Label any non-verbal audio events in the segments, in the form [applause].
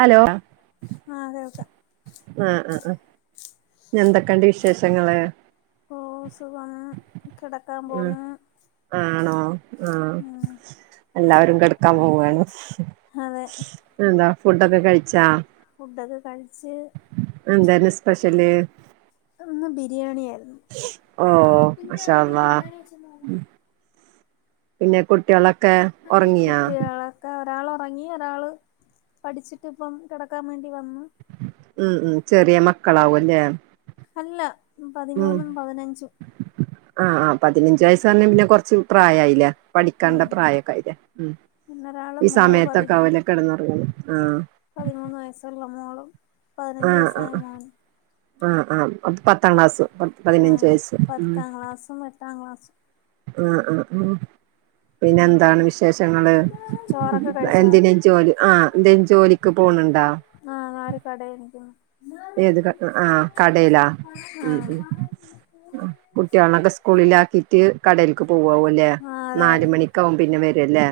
Hello ആഹ അതെ ക്കെ ആഹ ആഹ ആ എന്തൊക്കെയണ്ട് വിശേഷങ്ങള് ഓ സുഖം കിടക്കാൻ പോന്നു ആഹ ഉം എല്ലാവരും കെടക്കാൻ പോവുവയാണ് അതെ ഫുഡൊക്കെ കഴിച്ചാ ഫുഡൊക്കെ കഴിച്ച് എന്തന്നെ സ്പെഷ്യല് ഒന്ന് ബിരിയാണിയല്ല ഓ അശ അാ പിന്നെ കുട്ടികളൊക്കെ ഉറങ്ങിയാ കുട്ടികളൊക്കെ ഒരാൾ ഇറങ്ങി ഒരാള് പഠിച്ചിട്ട് ഇപ്പം കിടക്കാൻ വേണ്ടി വന്നു ഉം ഉ ചെറിയ മക്കളാവും അല്ലേ അല്ല പതിമൂന്നും പതിനഞ്ചും ആഹ ആ പതിനഞ്ച് വയസ്സ് പറഞ്ഞ പിന്നെ കൊറച്ച് പ്രായമായില്ല പഠിക്കണ്ട ഉം പ്രായക്കായില്ല ഉ പിന്നെ ഒരാള് ഈ മോള് പതി സമയത്തൊക്കെ അവല കിടന്നറങ്ങുന്നു ആ പതിമൂന്ന് വയസ്സുള്ള മോളും പതിനഞ്ചു ആഹ് വയസ്സായ ആഹ് മോനും ആഹ് ആഹ് അപ്പ പത്താം ക്ലാസ് പ പതിനഞ്ച ആഹ് വയസ് ഉ പത്താം ക്ലാസ്സും എട്ടാം ക്ലാസ്സും ആഹ ആഹ ഉമ് ഉം പിന്നെന്താണ് വിശേഷങ്ങള് ചോറൊക്കെ കഴിച്ചോ എന്തിനയും ജോലി ആഹ എന്തേും ജോലിക്ക് പോകുന്നുണ്ട് ആഹ് നല് കട എനിക്ക ഏത് ആഹ കടയിലാ ഉ ആഹ് ഉ കുട്ടികളൊക്കെ സ്കൂളിലാക്കിട്ട് കടലക്ക് പോവാവ അല്ലേ ആഹ് അതെ അതെ നാല മണിക്കാവകുമ്പ പിന്നെ വരല്ലേ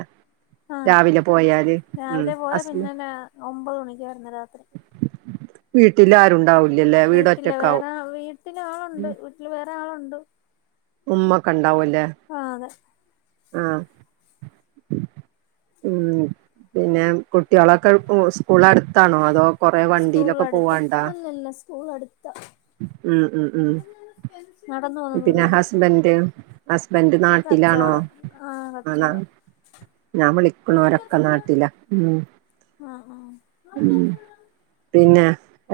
ആഹ് രാവിലെ പോയാല് ഉ രാവിലെ പോയാ അസല പിന്നെ രാ ഒമ്പത് മണിക്കാ വരുന്നെ ഉ വീട്ടില്ല വേറെ വീട്ടില ആളുണ്ട് വീട്ടില് വേറെ ആളുണ്ട് ഉമ്മക്കെ ഉണ്ടാവുംല്ലേ ആഹ് അതെ ആഹ ഉം പിന്നെ കുട്ടികളൊക്കെ സ്കൂള അടുത്താണോ അതോ കൊറെേ സ്കൂൾ വണ്ടിയിലൊക്കെ അടുത്ത പോവണ്ടാ അല്ലല്ല ഉം ഉ നടന്ന പോന്ന ദൂരേള്ളൂ ഹസ്ബൻഡ് ഹസ്ബൻഡറ് നാട്ടിലാണോ കച്ചോടം ആഹ് ആ കച്ചോടം ഞാൻ വിളിക്കണോരൊക്കെ നാട്ടില ഉ ഉ ആഹ് ആഹ് പിന്നെ പിന്നെ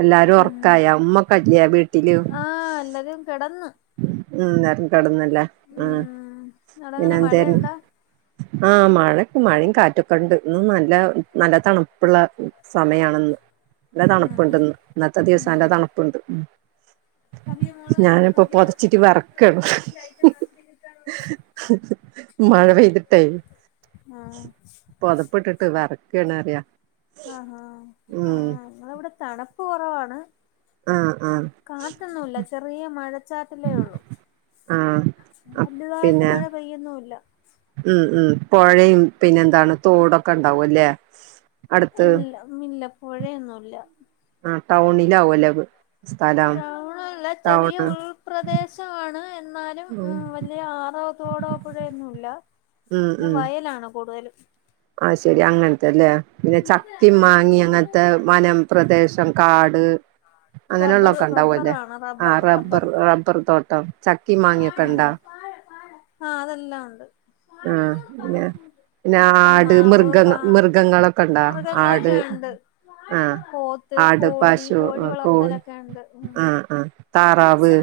എല്ലാരും ഉം ഉറക്കായ ഉമ്മക്കല്ലയാ വീട്ടില് ആഹ് എല്ലാരും കെടന്ന് ഉം നേര കടന്നല്ല ഉ ഉം പിന്നെ അവ്ടെങ്ങനെ എന്തരുന്നു മഴയുണ്ടാ ആഹ മഴ മഴയും കാറ്റൊക്കെ ഉണ്ട് ഇന്ന് നല്ല നല്ല തണുപ്പുള്ള സമയണന്ന് നല്ല ഉം തണുപ്പുണ്ട്ന്ന് ഇന്നത്തെ ദിവസം നല്ല തണുപ്പുണ്ട് അമയ മോള ഞാനിപ്പോ പൊതച്ചിട്ട് വറക്കണം മഴ പെയ്തിട്ടെ ആഹ് പുതപ്പെട്ടിട്ട് വറക്കണറിയ ആഹഹാ ആഹ ഇവിടെ തണുപ്പ് കുറവാണ് ആ ആ കാത്തൊന്നുമല്ല ചെറിയ മഴ ച്ചാറ്റേ ഉള്ളൂ ആ വലതായിട്ട് പിന്നെ മഴ പെയ്യൊന്നല്ല ഉം ഉം പുഴയും പിന്നെ എന്താണ് തോടൊക്കെ ഉണ്ടാവുംല്ലേ അടുത്ത് ഇല്ല ഇില്ലപ്പോഴേന്നുമല്ല ആ ടൗണില ആവും അല്ലവ് ടൗണല്ല ചെറിയ ഉൾപ്രദേശമാണ് എന്നാലും ഉം വലിയ ആറോത്തോടോ അപ്പോഴൊന്നുംല്ല പി വയലാണ് കൂടുതലും ആഹ ശെരി അങ്ങനത്തെല്ലേ പിന്നെ ചക്കി മാങ്ങി അങ്ങനത്തെ വനം പ്രദേശം കാട് അങ്ങനെയള്ള ഒക്കെ ഉണ്ടാവുംല്ലേ ആ റബ്ബർ റബ്ബർ തോട്ടം ചക്കി മാങ്ങിക്കണ്ടാ ആഹ അതെല്ലാം ഉണ്ട് ആ പിന്നെ പിന്നെ ചക്ക ആട് മാവ് മൃഗങ്ങ പാ മൃഗങ്ങളൊക്കെ ഉണ്ടോ ആട് മൃഗങ്ങളൊക്കെ ഉണ്ട് ആഹ പോത്ത് ആട് കോഴി പാശു കോഴി വളർത്തലൊക്കെ ഉണ്ട് ഉം ആ ആ താറാവ്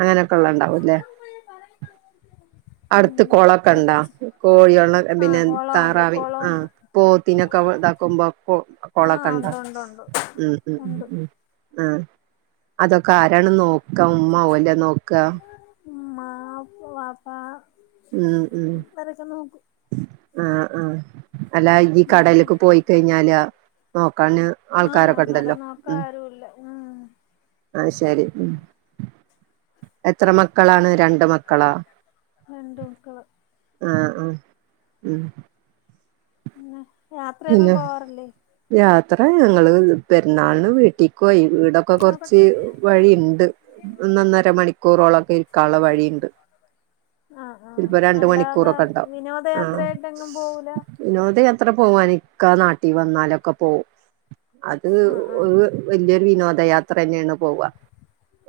അങ്ങനെയൊക്കെ ഉള്ളണ്ടാ വുംല്ലേ ഉം അടുത്ത് കൊളക്കെ ഉണ്ടാ പൂച്ച കോഴിയള്ള ആഹ് പിന്നെ കൊളമുണ്ട് താറാവി ആ കൊളമുണ്ട് പോത്തിനൊക്കെ ഇതാക്കുമ്പോള ആഹ് കണ്ട ഉണ്ട് ഉണ്ട് ഉണ്ട് ഉ ഉണ്ട് ആ അതൊക്കെ ആരാണ് നോക്ക ഉ്മാവല്ലേ നോക്ക മാ പപ്പാ ഉം ഉ ആഹ ഉ അല്ല ഈ ഉം കടലേക്ക് പോയി കഴിഞ്ഞാല് ക്കാന് ആഹ് ആൾക്കാരൊക്കെ ഉണ്ടല്ലോ അന്നേരം ഉ നോക്കാൻ ആരുല്ല ഉം ആഹ ശരി ഉ എത്ര മക്കളാണ് രണ്ട മക്കളാ ആ ആഹ ആ ഉ പിന്നെ യാത്രയൊന്നും പോവാറില്ലേ അത്ര ഞങ്ങള്ൾ പെരുന്നാളിന് വീട്ടിൽക്ക് പോയി വീടൊക്കെ കുറച്ച് വഴിയുണ്ട് ഒന്നന്നര മണിക്കൂറോളം കള വഴിയുണ്ട് ആഹ് ആഹ് ചിലപ്പോ രണ്ട അല്ലാതെ മണിക്കൂറൊക്കെ ഉണ്ടാവും ആ വിനോദയാത്രയായിട്ട് എങ്ങും പോവൂല വിനോദയാത്ര പോകാനൊക്കെ നാട്ടിൽ വന്നാലൊക്കെ പോകവും അത് ആഹ് വലിയരു വിനോദ യാത്ര തന്നെയാണ് പോവുക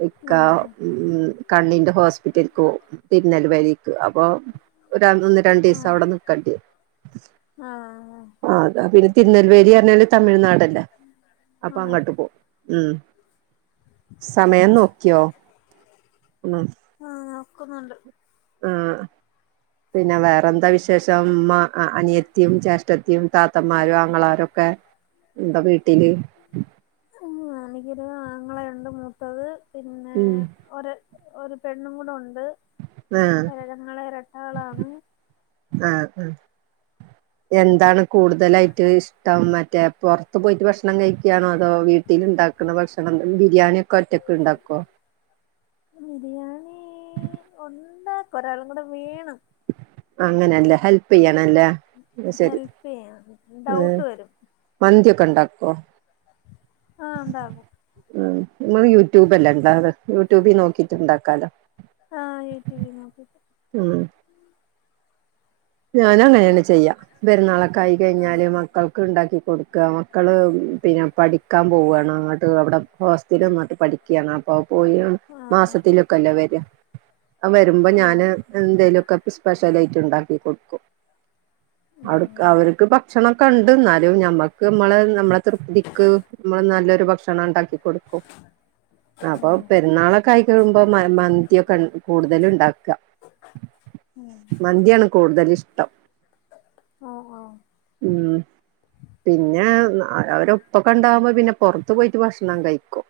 ഇക്ക ആഹ് ഉ കണ്ണിന്റെ ഹോസ്പിറ്റൽ കോ തിരുനൽ വഴി അപ്പൊ ഒ ഒന്ന് രണ്ടു ദിവസം ആഹ് അവിടെ നക്കണ്ടി ആഹ് ആ ആഹ് അതാ പിന്നെ തിരുനെൽവേലി പറഞ്ഞാല് തമിഴ്നാടല്ലേ അപ്പൊ അതെ അങ്ങോട്ട് പോകും ഉ സമയം നോക്കിയോ ഉ ആഹ നക്കുന്നുണ്ട്ണ്ട് ആഹ പിന്നെ വേറെന്താ വിശേഷം അനിയത്തിയും ചേഷ്ഠത്തിയും ത മത്തന്മാരോ അങ്ങളാരൊക്കെ എന്താ വീട്ടില് ത്തത് പിന്നെ ഉം ഒ ഒരു പെണ്ണും കൂടെ ഉണ്ട് ആഹ ഞങ്ങള് ഇരട്ടാളാണ് ആഹ ആ എന്താണ് കൂടുതലായിട്ട് ഇഷ്ടം മറ്റേ പുറത്ത് പോയിട്ട് ഭക്ഷണം കഴിക്കുകയാണോ അതോ വീട്ടിൽ ഉണ്ടാക്കുന്ന ഭക്ഷണം ബിരിയാണിയ ഒക്കെ ഒറ്റക്കെ ഇണ്ടാക്കോ ഉണ്ടാക്ക ഒരാളും കൂടെ വേണം അങ്ങനെയല്ല ഹെപ് ചെയ്യാ ആണല്ലേ ശരി ഹെൽപ് ചെയ്യാൻ ഉ ഡൗട്ട് മന്തിയൊക്കെ ഉണ്ടാക്കോ ആഹ ഉണ്ടാവും നമ്മൾ യൂട്യൂബ്ല്ലേ ഉണ്ടാവ അത് യൂട്യൂബിൽ നോക്കിട്ടുണ്ടാക്കാലോ ആഹ് യൂട്യൂബിൽ നോക്കിട്ട് ഉം ഞാൻ അങ്ങനെയാണ് ചെയ്യാ പെരുന്നാളക്കായി ആഹ് കഴിഞ്ഞാല് മക്കൾക്ക് ഉണ്ടാക്കി ക്കി കൊടുക്കുക മക്കൾ പിന്നെ പഠിക്കാൻ പോവുകയാണ് അങ്ങോട്ട് അവിടെ ഹോസ്റ്റല വന്നോട്ട് പഠിക്കുകയാണ് അപ്പോൾ പോയി [unintelligible] ആഹ് മാസത്തിലൊക്കെല്ലോ വര വരുമ്പോ ഞാന് ആഹ് എന്തേ ലൊക്കെ സ്പെഷ്യലായിട്ട് ഉണ്ടാക്കി കൊടുക്കും അവട് [unintelligible] ഉം അവർക്ക് ഭക്ഷണക്കെണ്ട്ന്നാലും ഞമ്മക്ക് നമ്മളെ നമ്മളെ തൃപ്തിക്ക് നല്ലൊരു ഭക്ഷണം ഉണ്ടാക്കി കൊടുക്കും അപ്പൊ ഉം പെരുന്നാളൊക്കെ ആയി കഴുമ്പോ മന്തിയൊക്കെ കൂടുതല് ഉണ്ടാക്ക ഉം കൂടുതൽ ഇഷ്ടം ഓഹ് ഓഹ് ഉം പിന്നെ അവരൊപ്പൊണ്ടാവുമ്പോ പിന്നെ പൊറത്ത് പോയിട്ട് ഭക്ഷണം കഴിക്കും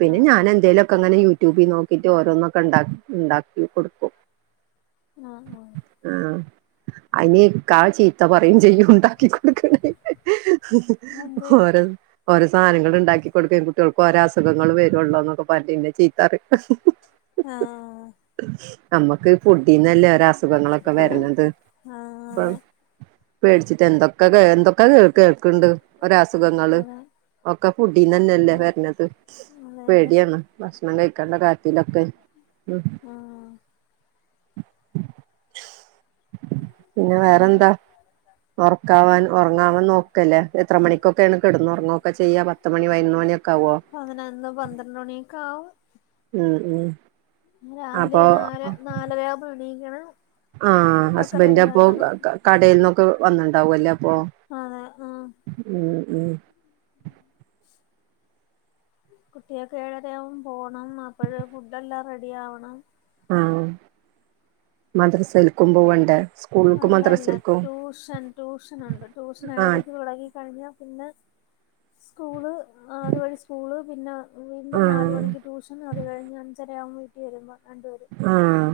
പിന്നെ ആഹ് ഞാനെന്തേ ലൊക്കെങ്ങനെ ട്യൂബി നോക്കിട്ട് ഓരോന്നൊക്കെ ഉണ്ട ഉണ്ടാക്കി കൊടുക്കും ആഹ് ആഹ് ആ അയിന് ഇക്കാ ചീത്ത പറയും ചെയും ഉണ്ടാക്കി കൊടുക്കണേന്ന് അതെന്ത് ഓരോ ഓരോ സാനങ്ങള് ഇണ്ടാക്കി കൊടുക്കേം കുട്ട്യേൾക്ക് ഓര അസുഖങ്ങള് വരൊള്ളൊന്നൊക്കെ പറഞ്ഞിട്ടേന്നെ ചീത്താറയും ആഹ് നമ്മക്ക് ഫുഡീന്നല്ലേ ഒരസുഖങ്ങളൊക്കെ വരണത് ആഹ് അപ്പൊ അതെ പേടിച്ചിട്ട് എന്തൊക്കെ കേ എന്തൊക്കെ കേ കേക്ക്ണ്ട് ഒരസുഖങ്ങള് അതെ ഒക്കെ ഫുഡിനന്നല്ലേ വരണത് അതെ അതെ പേടിയാണ്. ഭ ണം കഴിക്കണ്ട കാര്യത്തിലൊക്കെ ഉം ആഹ് പിന്നെ വേറെന്താ ഒറക്കാവാൻ ഒറങ്ങാൻ നോക്കല്ലേ എത്ര മണിക്കൊക്കെണ് കെട്ന്നോറങ്ങൊക്കെ ചെയ്യാ പത്ത് മണി പതിനൊന്ന് മ ണിക്കാവോ ന്ന് പന്ത്രണിയൊക്കെ ആവും ഉം ഉം പിന്നെ രാവിലെ അപ്പൊ നാല് നാലരാവുമ്പൊ എണീക്കണം ആഹ് ഫുഡൊക്കെ ഹസ്ബൻഡ് അപ്പോ റെഡിയാക്കണം കടേന്നൊക്കെ വന്ന്ണ്ടാവുംല്ലേ അ ഓഹ് അതെ ആഹ് ഉം ഉം കുട്ട്യേക്ക് ഏഴരയാമ്പോ പോണം. അപ്പോഴ ഫുഡ് എല്ലാം റെഡി ആവണം. ആഹ് മദ്റസേൽക്കും പോവണ്ടേ? സ്കൂൾക്കും അല്ലല്ല. മദ്രസൽക്കും ട്യൂഷൻ ട്യൂഷനൊണ്ട് ട്യൂഷൻ ആഹ് ഏഴരയ്ക്ക് തൊടങ്ങി കഴിഞ്ഞ പിന്നെ സ്കൂള് അതുവഴി സ്കൂള് പിന്നെ വീണ്ടും ആഹ് നാലുമണിക്ക് ട്യൂഷൻ അത് കഴിഞ്ഞ് അഞ്ചര ആവുമ്പം വീട്ടി വരുമ്പോ രണ്ടുപേരും ആഹ്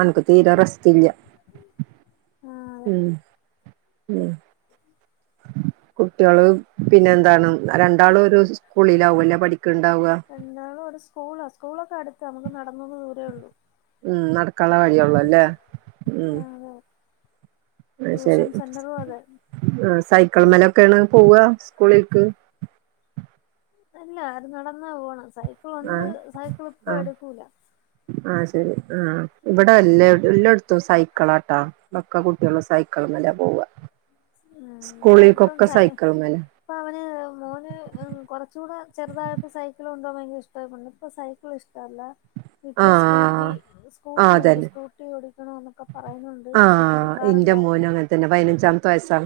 അൻക്ക് തീരെ റസ്റ്റ് ഇല്ല ആ അതെ ഉം [unintelligible] കുട്ട്യേള് പിന്നെ എന്താണ് രണ്ടാളും ഒരു സ്കൂളിലാവുല്ലെ പഠിക് രണ്ടാളും ഒരു സ്കൂളാ സ്കൂളൊക്കെ അടുത്താ നമ്മക്ക് നട ഉം നടക്കാള്ള വഴിയൊള്ളു ല്ലേ ഉം അയ് ശരി ട്യൂഷൻ സെന്ററും അതെ ആഹ് സൈ ക്കിൾമ്മലൊക്കെ ആണ് പോവ സ്കൂളിക്ക്? അല്ല അവര് നടന്നാ പോണ. സൈക്കിളുണ്ട് ആഹ് സൈക്കിൾ ഇപ്പ എട്ക്കൂല. ഉം ഇബടെ എല്ല എല്ലാട്ത്തും സൈക്കളാട്ടാ. ഒക്ക കുട്ട്യാളും സൈക്കൾമ്മലാ പോവാ. സ്കൂളിക്കൊക്കെ സൈക്കിൾമ്മലാ. ഇപ്പൊ അവന് മോന് കൊറച്ചൂടെ ചെറുതാഴപ്പ സൈക്കിൾണ്ട് ഓട്ട ഭയങ്കര ഇഷ്ട ഇപ്പ സൈക്കിള് ഇഷ്ടല്ല. ഇപ്പൊ സ്കൂട്ടി ആഹ് സ്കൂട്ടി ആഹ് ഉണ്ട്. അതന്നെ സ്കൂട്ടി ഓടിക്കണന്നൊക്കെ പറയുന്നുണ്ട്. പഷേ കൊടുക്കാറില്ല. ന്റെ മോനും അങ്ങൻ തന്നെ പയ്നഞ്ചാമത്തെ വയസ്സാ.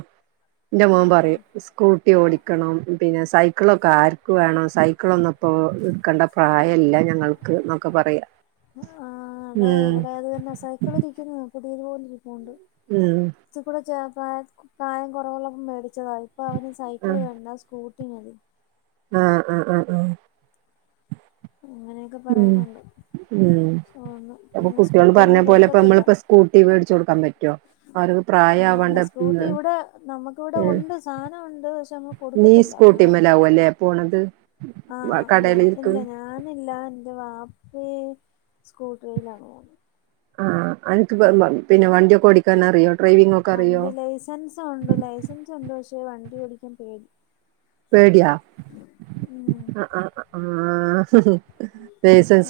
ന്റെ മോൻ ആഹ് പറയും സ്കൂട്ടി ഓടിക്കണം പിന്നെ സ് സൈക്കിളൊക്കെ ആർക്ക് വേണം സൈക്കിളൊന്നും ഇപ്പോ ഇട്ക്കണ്ട പ്രായല്ല ഞങ്ങൾക്ക് പറയാ ആഹ് അതെ ഉം ഇവടെ അത് തന്നെ സൈക്കിള് ഇരിക്കുന്നു. പുതിയതു പോലെ ഇരിപ്പൂണ്ട്. ഉം കൊറ്ച്ചുടെ പ്രായ പ്രായം കൊറവുള്ളപ്പം മേടി ച്ചതാ ഇപ്പൊ അവന് സൈക്കിള് ആഹ് വേണ്ട സ്കൂട്ടി മതി. ആഹ് ആഹ് ആഹ് ആഹ് എന്നൊക്കെ പറയുന്നുണ്ട് ഓഹ് ഇപ്പൊ കുട്ടിള് പറഞ്ഞ പോലെ ഇപ്പ നമ്മളപ്പോ സ്കൂട്ടി മേടിച്ച് കൊടുക്കാൻ പ പറ്റോ അവർക്ക് പ്രായ ആഹ് അല്ല ആവാണ്ട് ഉം സ്കൂട്ടി ഇവിടെ പക്ഷേ നമ്മള് കൊടുക്കത്തില്ല ആഹ് പോണത് ആഹ് ഞാന് കടയിലേക്ക് ഇല്ല ഞാനില്ല എന്റെ വാപ്പേം സ്കൂട്ടറിയിലാ പോന്നേ ആഹ് അന്ക്ക് പിന്നെ വണ്ടിയൊക്കെ ഓടിക്കാൻ അറിയോ ഡ്രൈവിംഗ് ഒക്കെ അറിയോ വണ്ടി ലൈസൻസ് ഉണ്ട് ലൈസൻസ് ഉണ്ട് പക്ഷെ വണ്ടി ഓടിക്കാൻ പേടി പേടിയാ ആഹ്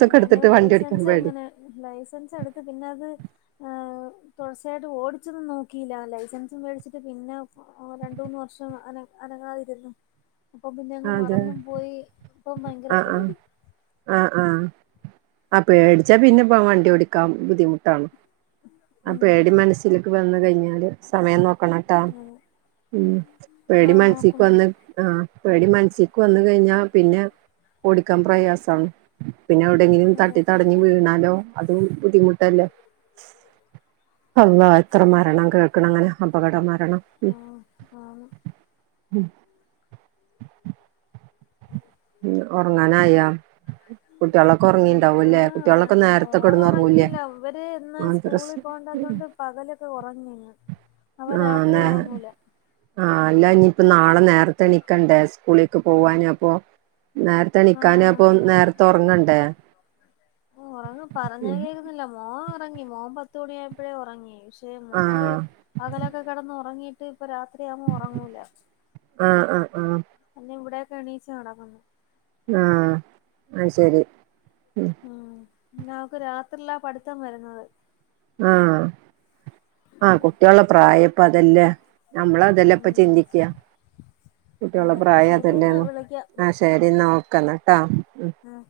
എങ്ങനെയോ ലൈസൻസ് പേടി എങ്ങനെ ലൈസൻസ് എടുത്ത് പിന്നെ അത് ആഹ്- തുടർച്ചയായിട്ട് ഓടിച്ചൊന്നും നോക്കിയില്ല ലൈസൻസും മേടിച്ചിട്ട് പിന്നെ രണ്ട് മൂന്ന് വർഷം അനങ്ങ അനങ്ങാതെ നിന്നു ഇപ്പൊ പിന്നെ അങ്ങ് അതെ മറന്നും പോയി ഇപ്പ ഭയങ്കര പേടി ആഹ് ആഹ് പേടിച്ചാ പിന്നെ വണ്ടി ഓടിക്കാൻ ബുദ്ധിമുട്ടാണ് ആ ഉം പേടി മനസ്സിലേക്ക് വന്ന് കഴിഞ്ഞാല് സമയം നോക്കണംട്ടാ അതെ ഉം പേടി ആഹ് മനസക്ക് വന്ന് നോക്കുന്നുണ്ട് ആഹ് പേടി മനസ്സക്ക് വന്ന് കഴിഞ്ഞാൽ പിന്നെ ഓടിക്കാൻ പ്രയാസണ് പിന്നെ എവിടെയങ്കിലും അതെ തട്ടി തടഞ്ഞ് വീണാലോ അതും ബുദ്ധിമുട്ടല്ലേ അള്ള എത്ര മരണം കേൾക്കണം അങ്ങനെ അപകടം മരണം ഉം ആഹ് ആണ് ഉം [inaudible] ഉം ഉറങ്ങാറായോ കുട്ടികളൊക്കെ ഉറങ്ങിണ്ടാവൂല്ലേ കുട്ടികളൊക്കെ ആഹ് നേരത്തക്കെ മോള് കിടന്ന് ഉറങ്ങൂല്ലേ ഉറങ്ങിയില്ല [unintelligible] ഇപ്പ പകലൊക്കെ ഉറങ്ങിയാ [unintelligible] നാളെ നേരത്തെ എണിക്കണ്ടേ സ്കൂളിലക്ക് പോവാൻ അപ്പൊ നേരത്തെ എണിക്കാൻ ആഹ് അപ്പൊ നേരത്തെ ഉറങ്ങണ്ടേ ഉറങ്ങും പറഞ്ഞാൽകേക്കത്തില്ല മോൻ ഉറങ്ങി മോൻ പത്ത്മണിയായപ്പഴേ ഉറങ്ങി പക്ഷേ മോള് ആഹ് അകലൊക്കെ കിടന്ന് ഉറങ്ങി ഇപ്പൊ രാത്രിയാവുമ്പോ ഉറങ്ങൂല ആഹ് ആഹ് ആഹ് ഇവിടെയൊക്കെ എണീച്ച് നടക്കുന്നു ആഹ് അത് ശരി ഉം പിന്നെ അവൾക്ക് രാത്രില്ലാ പഠിത്തം വരുന്നത് ആഹ് ആഹ് കുട്ടിയോള് പ്രായയിപ്പം അതല്ലേ നമ്മള് അതെല്ലാം ഇപ്പ ഉം ചിന്തിക്കുക കുട്ടിയുള്ള അതെ പ്രായം ശരിയെന്നാ അതെല്ലേന്ന് വിളിക്കാം ആഹ് ശരി എന്നാ ഓക്കേ കേട്ടാ ഉം